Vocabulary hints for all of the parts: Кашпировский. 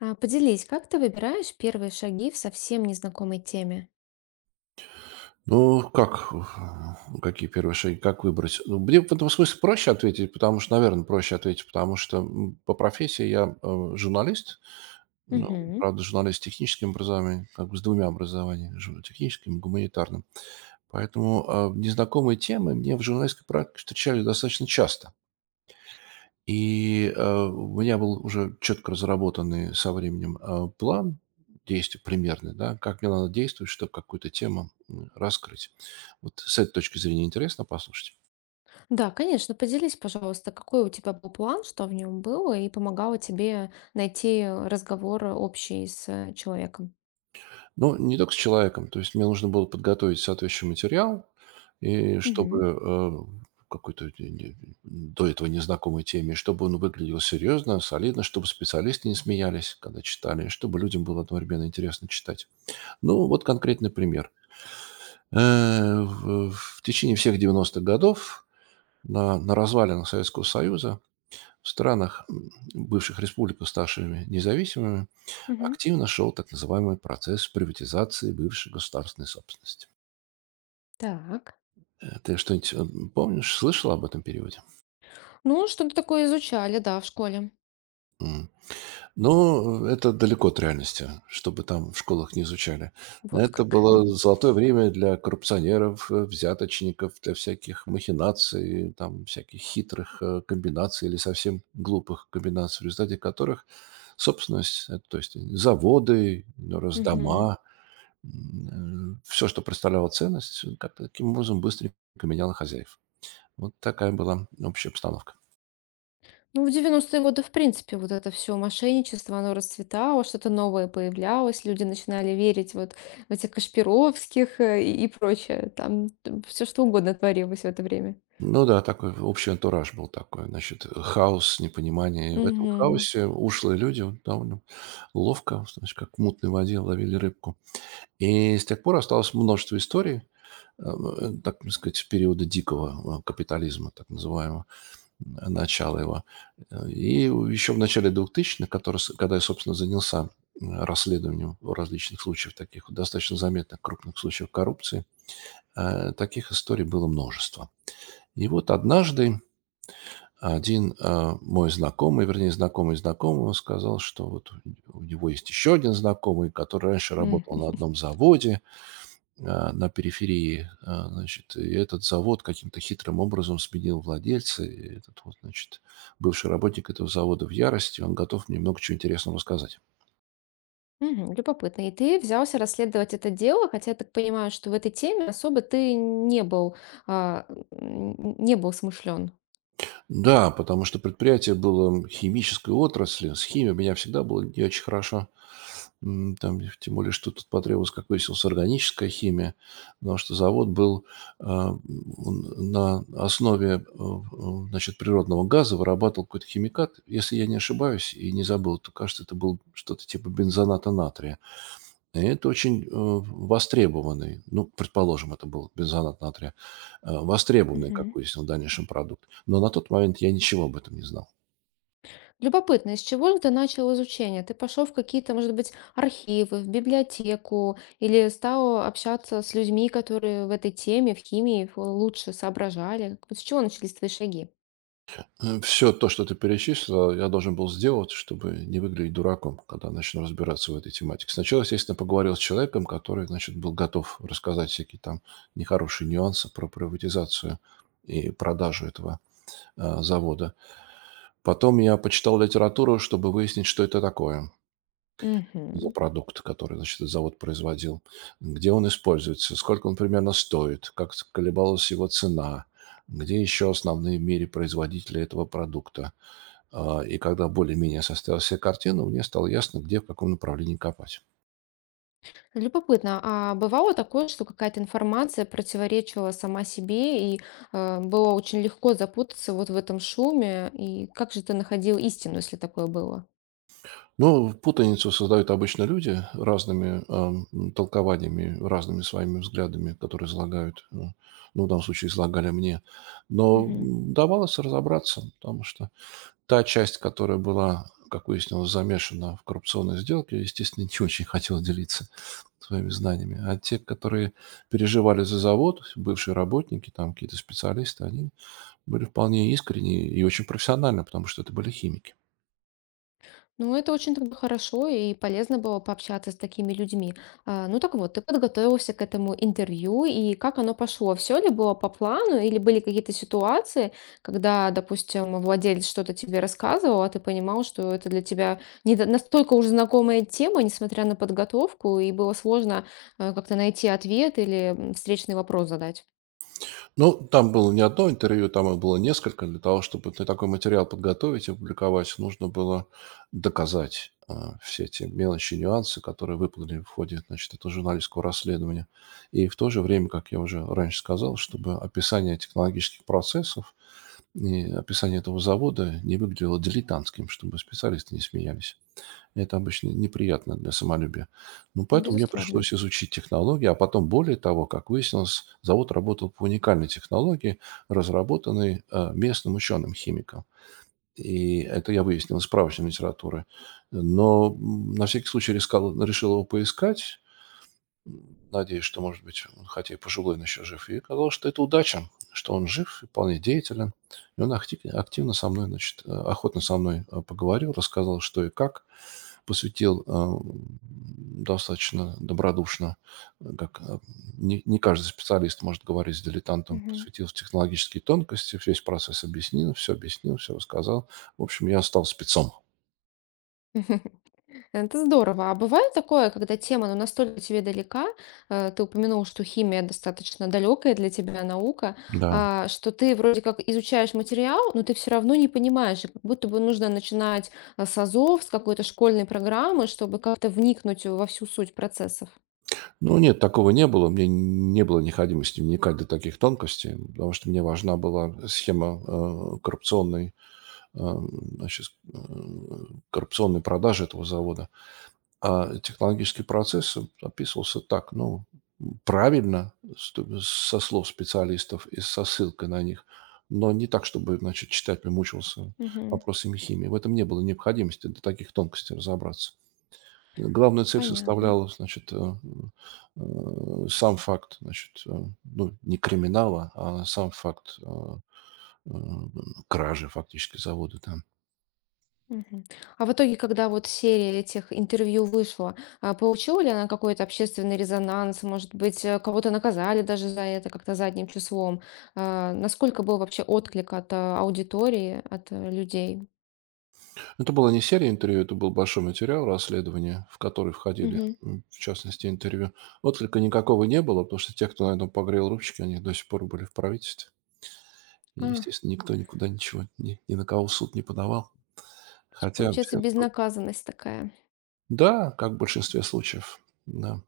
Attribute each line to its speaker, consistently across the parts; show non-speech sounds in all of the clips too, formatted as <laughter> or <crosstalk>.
Speaker 1: Поделись, как ты выбираешь первые шаги в совсем незнакомой теме?
Speaker 2: Ну, как, какие первые шаги, как выбрать? Ну, мне в этом смысле проще ответить, потому что, наверное, проще ответить, потому что по профессии я журналист, ну,
Speaker 1: Мгм.
Speaker 2: правда, журналист с техническим образованием, как бы с двумя образованиями, техническим и гуманитарным. Поэтому незнакомые темы мне в журналистской практике встречались достаточно часто. И, у меня был уже четко разработанный со временем, план действий примерный, да, как мне надо действовать, чтобы какую-то тему, раскрыть. Вот с этой точки зрения интересно послушать.
Speaker 1: Да, конечно, поделись, пожалуйста, какой у тебя был план, что в нем было, и помогало тебе найти разговор общий с человеком.
Speaker 2: Но не только с человеком. То есть мне нужно было подготовить соответствующий материал, и
Speaker 1: Мгм.
Speaker 2: чтобы, какой-то де де до этого незнакомой теме, чтобы он выглядел серьезно, солидно, чтобы специалисты не смеялись, когда читали, чтобы людям было одновременно интересно читать. Ну, вот конкретный пример. В течение всех девяностых годов на развалинах Советского Союза, в странах, бывших республик, ставшими независимыми,
Speaker 1: Мгм.
Speaker 2: активно шел так называемый процесс приватизации бывшей государственной собственности.
Speaker 1: Так.
Speaker 2: Ты что-нибудь, помнишь, слышал об этом периоде?
Speaker 1: Ну, что-то такое изучали, да, в школе.
Speaker 2: Но это далеко от реальности, чтобы там в школах не изучали.
Speaker 1: Вот
Speaker 2: Это
Speaker 1: как.
Speaker 2: было
Speaker 1: <laughs>
Speaker 2: золотое время для коррупционеров, взяточников, для всяких махинаций, там, всяких хитрых комбинаций или совсем глупых комбинаций, в результате которых собственность, то есть заводы,
Speaker 1: Мгм.
Speaker 2: раздома, все, что представляло ценность, как-то таким образом быстренько меняло хозяев. Вот такая была общая обстановка.
Speaker 1: Ну, в девяностые годы, в принципе, вот это все мошенничество, оно расцветало, что-то новое появлялось, люди начинали верить вот в этих Кашпировских и прочее. Там все что угодно творилось в это время.
Speaker 2: Ну да, такой общий антураж был такой. Значит, хаос, непонимание. И в этом
Speaker 1: Мгм.
Speaker 2: хаосе ушлые люди вот довольно ловко, значит, как в мутной воде ловили рыбку. И с тех пор осталось множество историй, так сказать, периода дикого капитализма, так называемого, начала его. И еще в начале двухтысячных, который, когда я, собственно, занялся расследованием различных случаев, таких достаточно заметных крупных случаев коррупции, таких историй было множество. И вот однажды один, мой знакомый, вернее, знакомый знакомого сказал, что вот у него есть еще один знакомый, который раньше
Speaker 1: Мгм.
Speaker 2: работал на одном заводе, на периферии. А, значит, и этот завод каким-то хитрым образом сменил владельца. И этот вот, значит, бывший работник этого завода в ярости. Он готов мне много чего интересного рассказать.
Speaker 1: Мгм. Любопытно. И ты взялся расследовать это дело, хотя я так понимаю, что в этой теме особо ты а, не был смышлен.
Speaker 2: Да, потому что предприятие было химической отрасли. С химией у меня всегда было не очень хорошо. Там, тем более, что тут потребовалась, как выяснилось, органическая химия, потому что завод был он на основе значит, природного газа, вырабатывал какой-то химикат. Если я не ошибаюсь и не забыл, то, кажется, это был что-то типа бензоната натрия. И это очень востребованный, ну, предположим, это был беззанатный отряд, востребованный, как выяснил в дальнейшем, продукт. Но на тот момент я ничего об этом не знал.
Speaker 1: Любопытно, из чего же ты начал изучение? Ты пошел в какие-то, может быть, архивы, в библиотеку или стал общаться с людьми, которые в этой теме, в химии лучше соображали? Вот с чего начались твои шаги?
Speaker 2: Все то, что ты перечислил, я должен был сделать, чтобы не выглядеть дураком, когда начну разбираться в этой тематике. Сначала, естественно, поговорил с человеком, который, значит, был готов рассказать всякие там нехорошие нюансы про приватизацию и продажу этого завода. Потом я почитал литературу, чтобы выяснить, что это такое. За
Speaker 1: Мгм.
Speaker 2: продукт, который, значит, этот завод производил, где он используется, сколько он примерно стоит, колебалась его цена, где еще основные в мире производители этого продукта. И когда более-менее составила себе картину, мне стало ясно, где, в каком направлении копать.
Speaker 1: Любопытно. А бывало такое, что какая-то информация противоречила сама себе, и было очень легко запутаться вот в этом шуме? И как же ты находил истину, если такое было?
Speaker 2: Ну, путаницу создают обычно люди разными толкованиями, разными своими взглядами, которые излагают, ну, в данном случае излагали мне. Но давалось разобраться, потому что та часть, которая была, как выяснилось, замешана в коррупционной сделке, естественно, <laughs> не очень хотела делиться своими знаниями. А те, которые переживали за завод, бывшие работники, там какие-то специалисты, они были вполне искренни и очень профессиональны, потому что это были химики.
Speaker 1: Ну, это очень тогда хорошо и полезно было пообщаться с такими людьми. Ну так вот, ты подготовился к этому интервью, и как оно пошло? Все ли было по плану, или были какие-то ситуации, когда, допустим, владелец что-то тебе рассказывал, а ты понимал, что это для тебя не настолько уже знакомая тема, несмотря на подготовку, и было сложно как-то найти ответ или встречный вопрос задать?
Speaker 2: Ну, там было не одно интервью, там их было несколько. Для того, чтобы ты такой материал подготовить и опубликовать, нужно было доказать все эти мелочи нюансы, которые выплыли в ходе значит, этого журналистского расследования. И в то же время, как я уже раньше сказал, чтобы описание технологических процессов и описание этого завода не выглядело дилетантским, чтобы специалисты не смеялись. Это обычно неприятно для самолюбия. Ну, поэтому мне
Speaker 1: Безусловно.
Speaker 2: пришлось изучить технологии, а потом, более того, как выяснилось, завод работал по уникальной технологии, разработанной местным ученым-химиком. И это я выяснил из справочной литературы. Но на всякий случай рискал, решил его поискать, надеясь, что, может быть, он, хотя и пожилой, но еще жив. И оказалось, что это удача, что он жив, и вполне деятелен. И он активно со мной, значит, охотно со мной поговорил, рассказал, что и как посвятил достаточно добродушно, э, как э, не каждый специалист может говорить с дилетантом,
Speaker 1: Мгм.
Speaker 2: посвятил в технологические тонкости, весь процесс объяснил, все рассказал. В общем, я стал спецом.
Speaker 1: <laughs> Это здорово. А бывает такое, когда тема, ну, настолько тебе далека, ты упомянул, что химия достаточно далекая для тебя наука,
Speaker 2: Да.
Speaker 1: что ты вроде как изучаешь материал, но ты все равно не понимаешь, и как будто бы нужно начинать с азов, с какой-то школьной программы, чтобы как-то вникнуть во всю суть процессов.
Speaker 2: Ну, нет, такого не было. Мне не было необходимости вникать до таких тонкостей, потому что мне важна была схема коррупционной, значит, коррупционной продажи этого завода. А технологический процесс описывался так, ну, правильно, со слов специалистов и со ссылкой на них, но не так, чтобы, значит, читатель мучился
Speaker 1: Мгм.
Speaker 2: вопросами химии. В этом не было необходимости до таких тонкостей разобраться. Главная цель
Speaker 1: Понятно.
Speaker 2: составляла, значит, сам факт, значит, ну, не криминала, а сам факт э, кражи фактически завода там.
Speaker 1: Мгм. А в итоге, когда вот серия этих интервью вышла, получила ли она какой-то общественный резонанс? Может быть, кого-то наказали даже за это как-то задним числом? Насколько был вообще отклик от аудитории, от людей?
Speaker 2: Это была не серия интервью, это был большой материал расследования, в который входили,
Speaker 1: Мгм.
Speaker 2: в частности, интервью. Отклика никакого не было, потому что те, кто на этом погрел ручки, они до сих пор были в правительстве. И,
Speaker 1: То
Speaker 2: естественно, никто никуда ничего, ни на кого в суд не подавал.
Speaker 1: есть
Speaker 2: Хотя
Speaker 1: получается
Speaker 2: все...
Speaker 1: безнаказанность такая.
Speaker 2: Да, как в большинстве случаев. Да.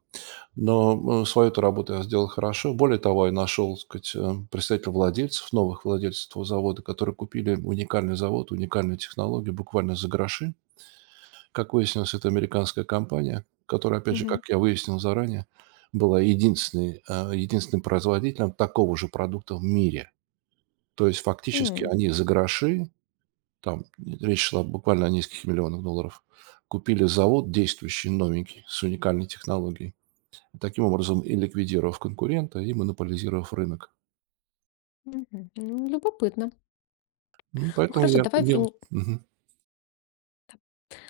Speaker 2: Но, свою-то работу я сделал хорошо. Более того, я нашел, так сказать, представителей владельцев, новых владельцев этого завода, которые купили уникальный завод, уникальную технологию буквально за гроши. Как выяснилось, это американская компания, которая, опять же,
Speaker 1: Мгм.
Speaker 2: как я выяснил заранее, была единственной, единственным производителем такого же продукта в мире. То есть фактически
Speaker 1: М,
Speaker 2: они за гроши, там речь шла буквально о низких миллионах долларов, купили завод действующий, новенький, с уникальной технологией таким образом и ликвидировав конкурента, и монополизировав рынок.
Speaker 1: Мгм. Ну, любопытно.
Speaker 2: Ну,
Speaker 1: Ну
Speaker 2: поэтому
Speaker 1: хорошо,
Speaker 2: я
Speaker 1: давай
Speaker 2: имел.
Speaker 1: вернем.
Speaker 2: Мгм.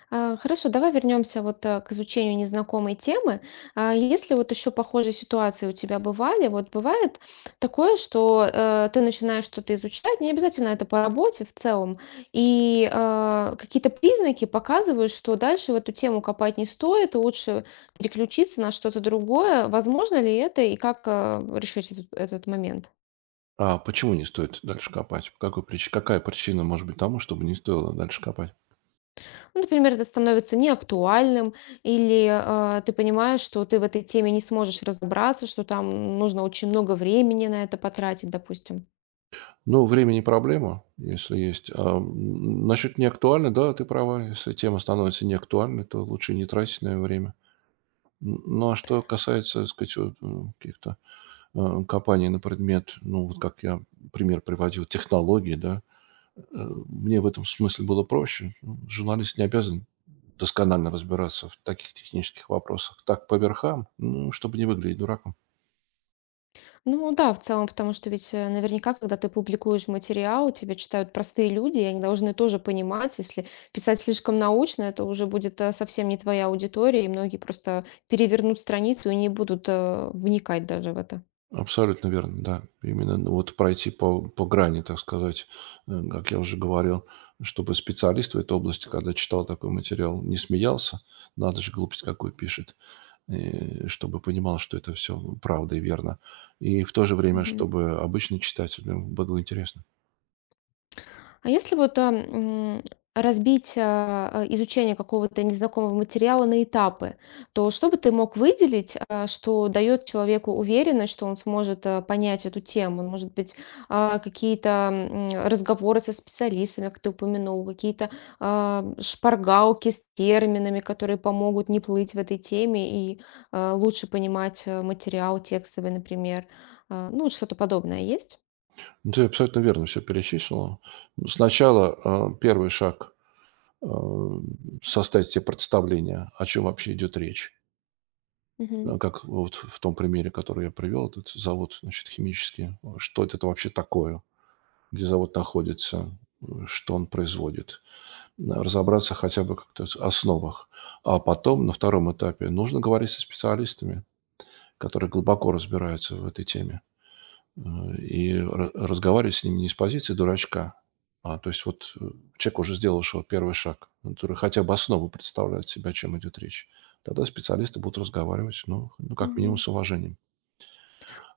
Speaker 1: Хорошо, давай вернемся вот к изучению незнакомой темы. Если вот еще похожие ситуации у тебя бывали, вот бывает такое, что ты начинаешь что-то изучать, не обязательно это по работе в целом, и какие-то признаки показывают, что дальше в эту тему копать не стоит, лучше переключиться на что-то другое. Возможно ли это и как решить этот момент?
Speaker 2: А почему не стоит дальше копать? По какой какая причина может быть тому, чтобы не стоило дальше копать?
Speaker 1: Ну, например, это становится неактуальным, или ты понимаешь, что ты в этой теме не сможешь разобраться, что там нужно очень много времени на это потратить, допустим.
Speaker 2: Ну, время не проблема, если есть. Насчет неактуальной, да, ты права. Если тема становится неактуальной, то лучше не тратить на неё время. Ну, а что касается, так сказать, вот, каких-то копаний на предмет, ну, вот как я пример приводил, технологий, да, мне в этом смысле было проще. Журналист не обязан досконально разбираться в таких технических вопросах. Так, по верхам, ну, чтобы не выглядеть дураком.
Speaker 1: Ну да, в целом, потому что ведь наверняка, когда ты публикуешь материал, тебя читают простые люди, и они должны тоже понимать, если писать слишком научно, это уже будет совсем не твоя аудитория, и многие просто перевернут страницу и не будут вникать даже в это.
Speaker 2: Абсолютно верно, да. Именно ну, вот пройти по грани, так сказать, как я уже говорил, чтобы специалист в этой области, когда читал такой материал, не смеялся, надо же глупость какую пишет, чтобы понимал, что это все правда и верно. И в то же время, чтобы обычный читатель, ему было интересно.
Speaker 1: А если вот разбить изучение какого-то незнакомого материала на этапы, то что бы ты мог выделить, что дает человеку уверенность, что он сможет понять эту тему? Может быть, какие-то разговоры со специалистами, как ты упомянул, какие-то шпаргалки с терминами, которые помогут не плыть в этой теме и лучше понимать материал текстовый, например. Ну, вот что-то подобное есть?
Speaker 2: Ну, ты абсолютно верно все перечислила. Сначала, первый шаг, э, составить себе представление, о чем вообще идет речь.
Speaker 1: Мгм.
Speaker 2: Как вот в том примере, который я привел, этот завод, значит, химический. Что это вообще такое? Где завод находится? Что он производит? Н разобраться хотя бы как-то в основах. А потом, на втором этапе, нужно говорить со специалистами, которые глубоко разбираются в этой теме. Э, и ра разговаривать с ними не с позиции дурачка, а то есть вот, человек, уже сделавшего первый шаг, который хотя бы основу представляет себя, о чем идет речь. Тогда специалисты будут разговаривать, как минимум,
Speaker 1: Мгм.
Speaker 2: с уважением.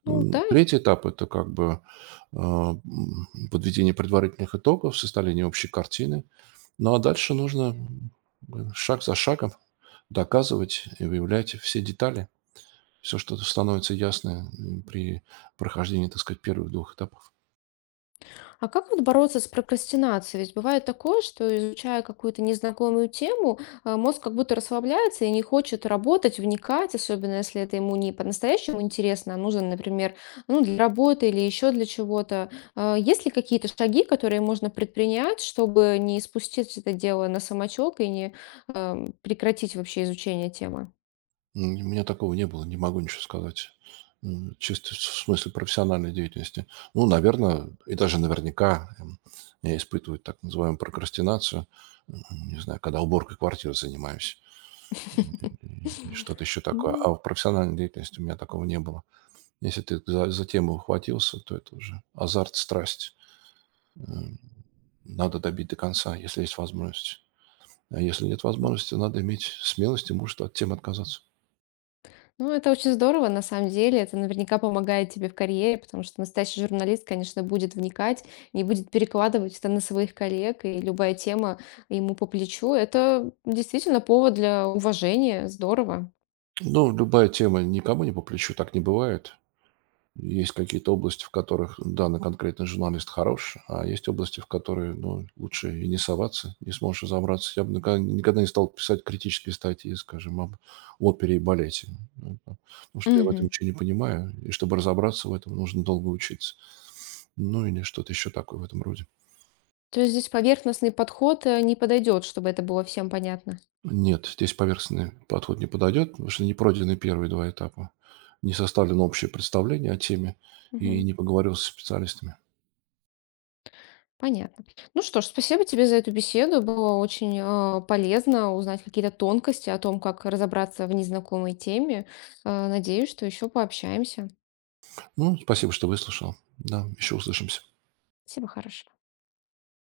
Speaker 1: Ну да.
Speaker 2: 3-й этап- это как бы, подведение предварительных итогов, составление общей картины. Ну, а дальше нужно, шаг за шагом доказывать и выявлять все детали. Все что становится ясно, при прохождении, так сказать, первых двух этапов.
Speaker 1: А как вот бороться с прокрастинацией? Ведь бывает такое, что изучая какую-то незнакомую тему, мозг как будто расслабляется и не хочет работать, вникать, особенно если это ему не по-настоящему интересно, а нужно, например, ну, для работы или еще для чего-то. Есть ли какие-то шаги, которые можно предпринять, чтобы не спустить это дело на самочок и не прекратить вообще изучение темы?
Speaker 2: У меня такого не было, не могу ничего сказать. Чисто в смысле профессиональной деятельности. Ну, наверное, и даже наверняка я испытываю так называемую прокрастинацию. М, Не знаю, когда уборкой квартиры занимаюсь. И что-то еще такое. А
Speaker 1: <laughs>
Speaker 2: в профессиональной деятельности у меня такого не было. Если ты за тему ухватился, то это уже азарт, страсть. М, Надо добить до конца, если есть возможность. А если нет
Speaker 1: Ну,
Speaker 2: возможности, надо иметь смелость и мужество от темы отказаться.
Speaker 1: Ну, это очень здорово, на самом деле. Это наверняка помогает тебе в карьере, потому что настоящий журналист, конечно, будет вникать, не будет перекладывать это на своих коллег, и любая тема ему по плечу. Это действительно повод для уважения. Здорово.
Speaker 2: Ну, любая тема никому не по плечу, так не бывает. Есть какие-то области, в которых данный конкретный журналист хорош, а есть области, в которые ну, лучше и не соваться, не сможешь разобраться. Я бы никогда, никогда не стал писать критические статьи, скажем, об опере и балете, ну, да, потому что я в этом
Speaker 1: Мгм.
Speaker 2: ничего не понимаю, и чтобы разобраться в этом, нужно долго учиться. Ну или что-то еще такое в этом роде.
Speaker 1: То есть здесь поверхностный подход не подойдет, чтобы это было всем понятно.
Speaker 2: Нет, здесь поверхностный подход не подойдет, потому что не пройдены первые два этапа. Не составлено общее представление о теме и
Speaker 1: Мгм.
Speaker 2: не поговорил со специалистами.
Speaker 1: Понятно. Ну что ж, спасибо тебе за эту беседу. Было очень полезно узнать какие-то тонкости о том, как разобраться в незнакомой теме. Надеюсь, что еще пообщаемся.
Speaker 2: Ну, спасибо, что выслушал. Да, еще услышимся.
Speaker 1: Спасибо, хорошо.